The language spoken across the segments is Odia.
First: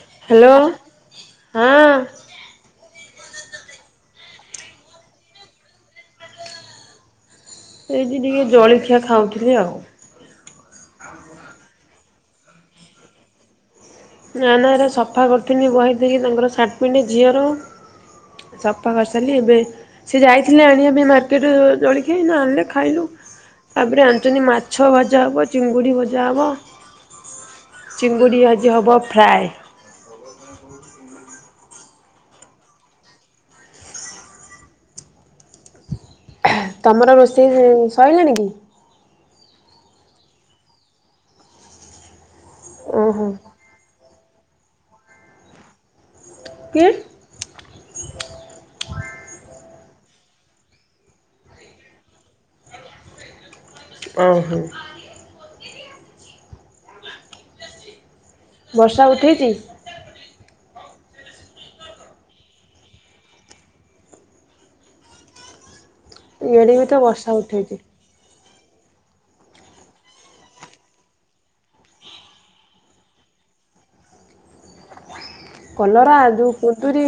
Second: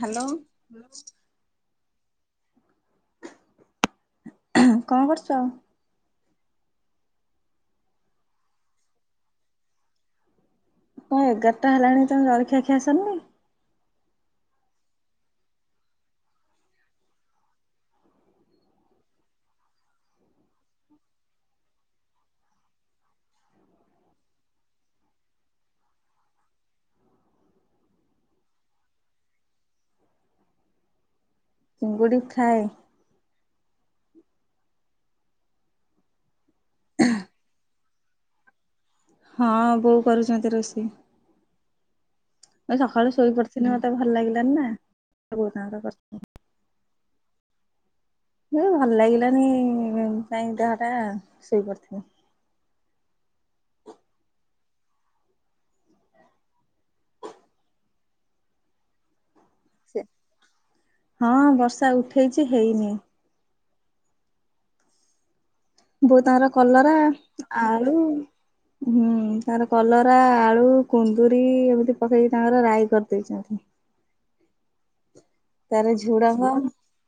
Hello hello. ହଁ। କଣ କରୁଛ? ଏଇଠି ଟିକେ ଜଳଖିଆ ଖାଉଥିଲି ଆଉ। କଣ ଏଗାରଟା ହେଲାଣି ତମ ଜଳଖିଆ ସରିନି? ନା ନା ଏରା ସଫା କରିଥିଲି ବହେ ଦେଇକି ତାଙ୍କର ସାର୍ଟ ପେଣ୍ଟ ଝିଅର। ସଫା କରିସାରିଲି ଏବେ ସେ ଯାଇଥିଲେ ଆଣିବା ପାଇଁ ମାର୍କେଟରୁ ଜଳିଖିଆ ସେ ଆଣିଲେ ଖାଇଲୁ। ତା ପରେ ଆଣିଛନ୍ତି ମାଛ ଭଜା ହେବ ଚିଙ୍ଗୁଡ଼ି ଭଜା ହେବ ଚିଙ୍ଗୁଡ଼ି ଆଜି ହେବ ଫ୍ରାଏ। [inaudible] ଚିଙ୍ଗୁଡ଼ି ଫ୍ରାଏ? ତମର ରୋଷେଇ ସଇଲାଣି କି? ହଁ ବୋଉ କରୁଛନ୍ତି ରୋଷେଇ। ମୁ ଏଇ ସକାଳୁ ଓହୋ ଶୋଇ ପଡ଼ିଥିଲି ମତେ ଭଲ ଲାଗିଲାନି ନା, ବୋଉ ତାଙ୍କର କରିଥିଲେ। କିଏ? ଏ ଭଲ ଲାଗିଲାନି କାଇଁ ଦେହଟା ଶୋଇ ପଡ଼ିଥିଲି। ଓହୋ। ବର୍ଷା ଉଠେଇଛି? ସେ ହଁ ବର୍ଷା ଉଠେଇଛି ହେଇନି। ବୋଉ ତାଙ୍କର ଇଆଡ଼େ ବି କଲରା, ତ ବର୍ଷା ଉଠେଇଛି ଆଳୁ ହୁଁ ତାଙ୍କର କଲରା ଆଳୁ କୁନ୍ଦୁରି ଏମିତି ପକେଇକି ତାଙ୍କର ରାଇ କରିଦେଇଛନ୍ତି। ତାର କଲରା ଝୁଡଙ୍ଗ ଯୋଉ କୁନ୍ଦୁରି,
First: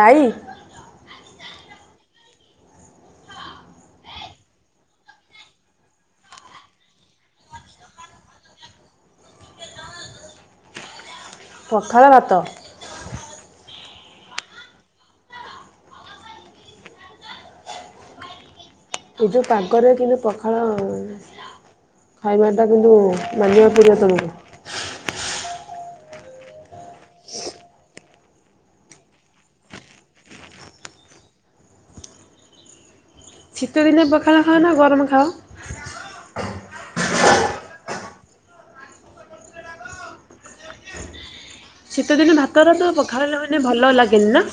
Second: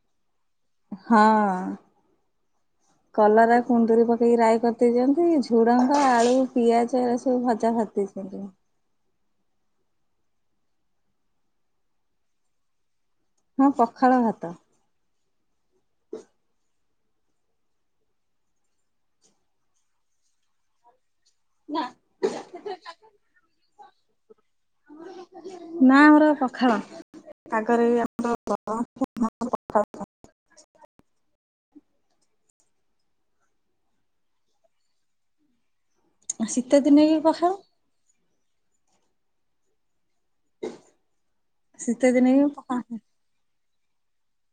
ରାଇ ହଁ। [unintelligible] କଲରା କୁନ୍ଦୁରି ପକେଇକି ରାଇ କରିଦେଇଛନ୍ତି, ଝୁଡ଼ଙ୍ଗ ଆଳୁ ପିଆଜ ଏ ସବୁ ଭଜା ଭା ଠିକ୍ କରିଦବା। ପଖାଳ ଭାତ। ହଁ ପଖାଳ ଭାତ। ହ ଏ ଯଉ ପାଗରେ କିନ୍ତୁ ପଖାଳ ଆଉ। ଖାଇବା ଟା କିନ୍ତୁ ମାନିବାକୁ ପଡ଼ିବ ତମକୁ। ନା ହେରା ପଖାଳ ଆଗରେ ଆମର [unintelligible] ଶିତ ଦିନେ ପଖାଳ ଖାଓ ନା ଗରମ ଖାଉ? ଶୀତଦିନ ବି ପଖାଳ? ଶୀତ ଦିନେ ଶୀତଦିନ ବି ଭାତରା ପଖାଳ ଏତେ ପଖାଳିଲେ ମାନେ ଭଲ ଲାଗେନି ନା?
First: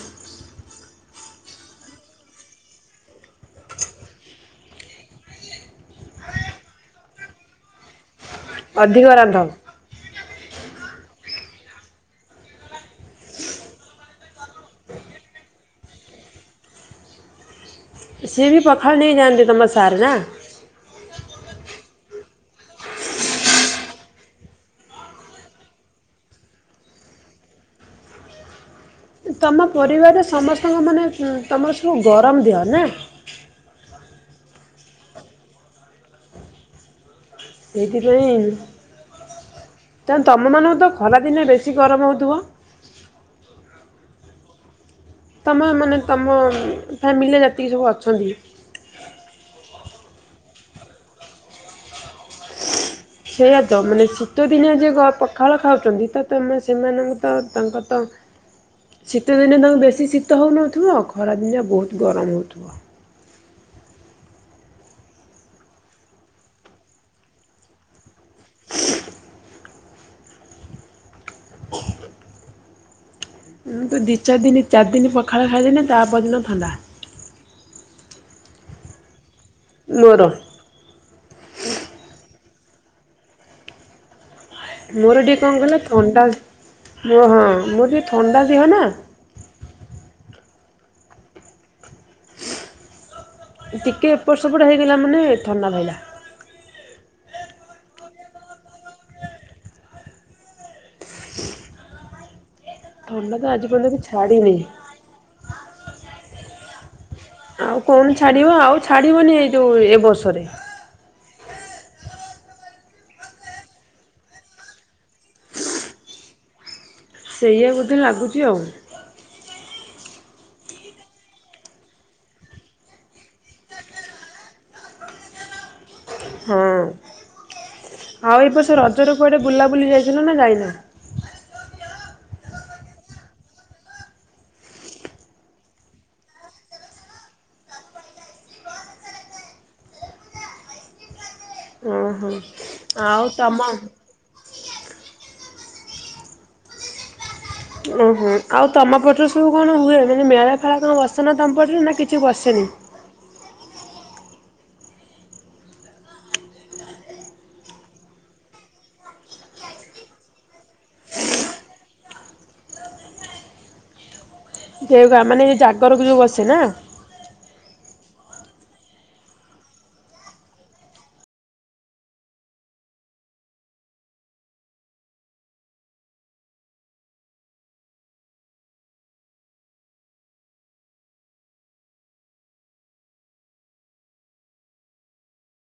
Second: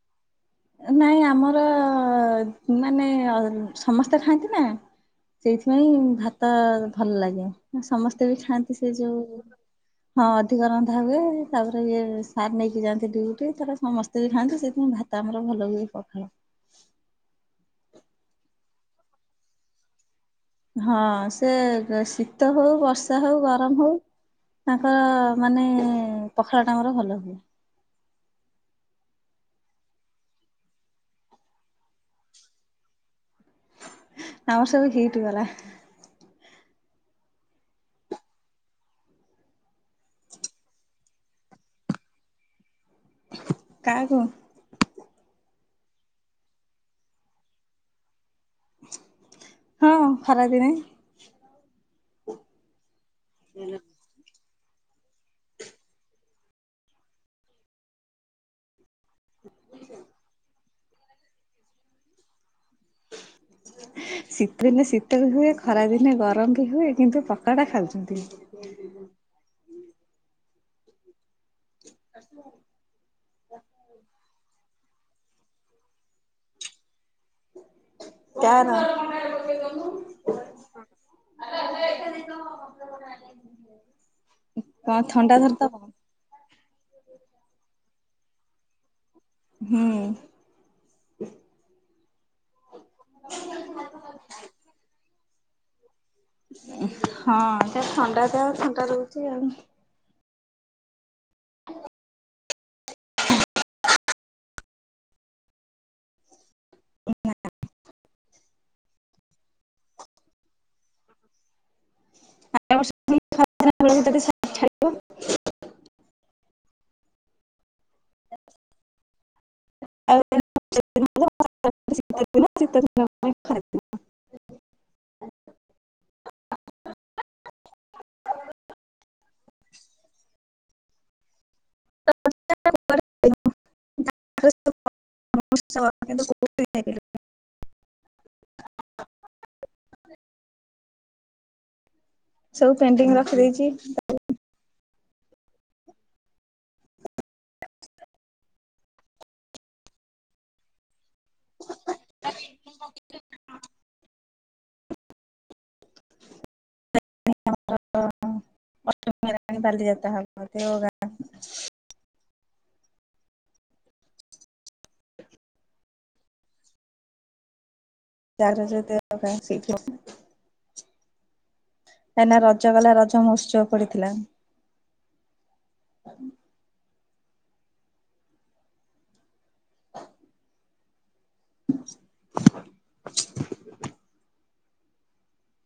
ନାଇଁ ଆମର ମାନେ ସମସ୍ତେ ଖାଆନ୍ତି ନା। ସେଇଥିପାଇଁ ଭାତ ଭଲ ଲାଗେ, ସମସ୍ତେ ବି ଖାଆନ୍ତି ସେ ଅଧିକ ଯୋଉ ରାନ୍ଧ। ହଁ ଅଧିକ ରନ୍ଧା ହୁଏ, ତାପରେ ଇଏ ସାର୍ ନେଇକି ଯାଆନ୍ତି ଡିଉଟି, ତର ସମସ୍ତେ ବି ଖାଆନ୍ତି ସେଥିପାଇଁ ଭା ତ ଆମର ଭଲ ହୁଏ ପଖାଳ। ସିଏ ବି ପଖାଳ ନେଇ ଯାଆନ୍ତି ତମ ସାର୍ ନା? ହଁ ସେ ଶୀତ ହଉ, ବର୍ଷା ହଉ, ଗରମ ହଉ ତାଙ୍କ ମାନେ ପଖାଳ ତାଙ୍କର ଭଲ ହୁଏ। ତମ ପରିବାରରେ ସମସ୍ତଙ୍କ ମାନେ, ତମର ସବୁ ଗରମ ଦେହ ନା? ଆମର ସବୁ ହିଟ ବାଲା। ସେଇଥିପାଇଁ ତମମାନଙ୍କୁ ତ ଖରାଦିନେ ବେଶୀ ଗରମ ହେଉଥିବ? କାହାକୁ? ତମ ମାନେ ତୁମ ଫ୍ୟାମିଲିରେ ଯେତିକି ସବୁ ଅଛନ୍ତି? ହଁ ଖରା ଦିନେ ସେଇଆ ତ, ମାନେ ତ ଦିନିଆ ଯେ ପଖାଳ ଖାଉଛନ୍ତି ତ ତମେ ସେମାନଙ୍କ ତ ତାଙ୍କ ତ ଶୀତ ଦିନେ ତାଙ୍କ ବେଶୀ ଶୀତ ହେଉନଥିବ, ଖରାଦିନଆ ବହୁତ ଗରମ ହେଉଥିବ। ଶୀତ ଦିନେ ଶୀତ ବି ହୁଏ, ଖରାଦିନେ ଗରମ ବି ହୁଏ, କିନ୍ତୁ ପକାଳ ଖାଉଛନ୍ତି। [unintelligible] [inaudible] ମୁଁ ତୁ ଦୁଇ ଚାରି ଦିନ, ଚାରି ଦିନ, ପଖାଳ ଖାଇଦେନି ତାପଦିନ ଥଣ୍ଡା। କାର [unintelligible] ମୋର [unintelligible] କଣ ମୋର ଟିକିଏ ଥଣ୍ଡା ଧରିଦବ କଣ କହିଲ, ଥଣ୍ଡା ମୋ ହଁ ମୋର ଟିକିଏ ଥଣ୍ଡା ଦିହ ନା? ହୁଁ ଉଁ ଟିକେ ଏପଟ ସେପଟ ହେଇଗଲା ମାନେ ଥଣ୍ଡା ଧଇଲା। ହଁ ଯ ଥଣ୍ଡା ଯ ଥଣ୍ଡା ରହୁଛି ଆଉ। [unintelligible] ଥଣ୍ଡା ତ ଆଜି ପର୍ଯ୍ୟନ୍ତ ବି ଛାଡିିନି [unintelligible] ଆଉ କଣ ଛାଡ଼ିବ ଆଉ ଛାଡ଼ିବନି ଏଇ ଯେଉଁ ଏ ବର୍ଷରେ? [unintelligible] [unintelligible] ସେଇଆ ବୋଧେ ଲାଗୁଛି ଆଉ। ଆଉ। [unintelligible] ହଁ ଆଉ ଏବର୍ଷ ରଜରେ କୁଆଡେ ବୁଲାବୁଲି ଯାଇଥିଲ ନା ଯାଇନା? [unintelligible] ଓଁ ହୋ। ସବୁ ପେଣ୍ଟିଙ୍ଗ ରଖିଦେଇଛି। ଓହୋ, ଆଉ ତମପଟରୁ ସବୁ କଣ ହୁଏ ମାନେ ମେଳା ଫେଳା କଣ ବସ୍ ଆସନ ଦମ୍ପଟରୁ ନା କିଛି ବସେନି। [inaudible] [unintelligible] [unintelligible] ଦେଓଗାଁ ମାନେ ଜାଗରକୁ ଯୋଉ ବସେ ନା। [unintelligible] କାଇଁକନା ରଜ ଗଲା ରଜ ମହତ୍ସବ ପଡିଥିଲା।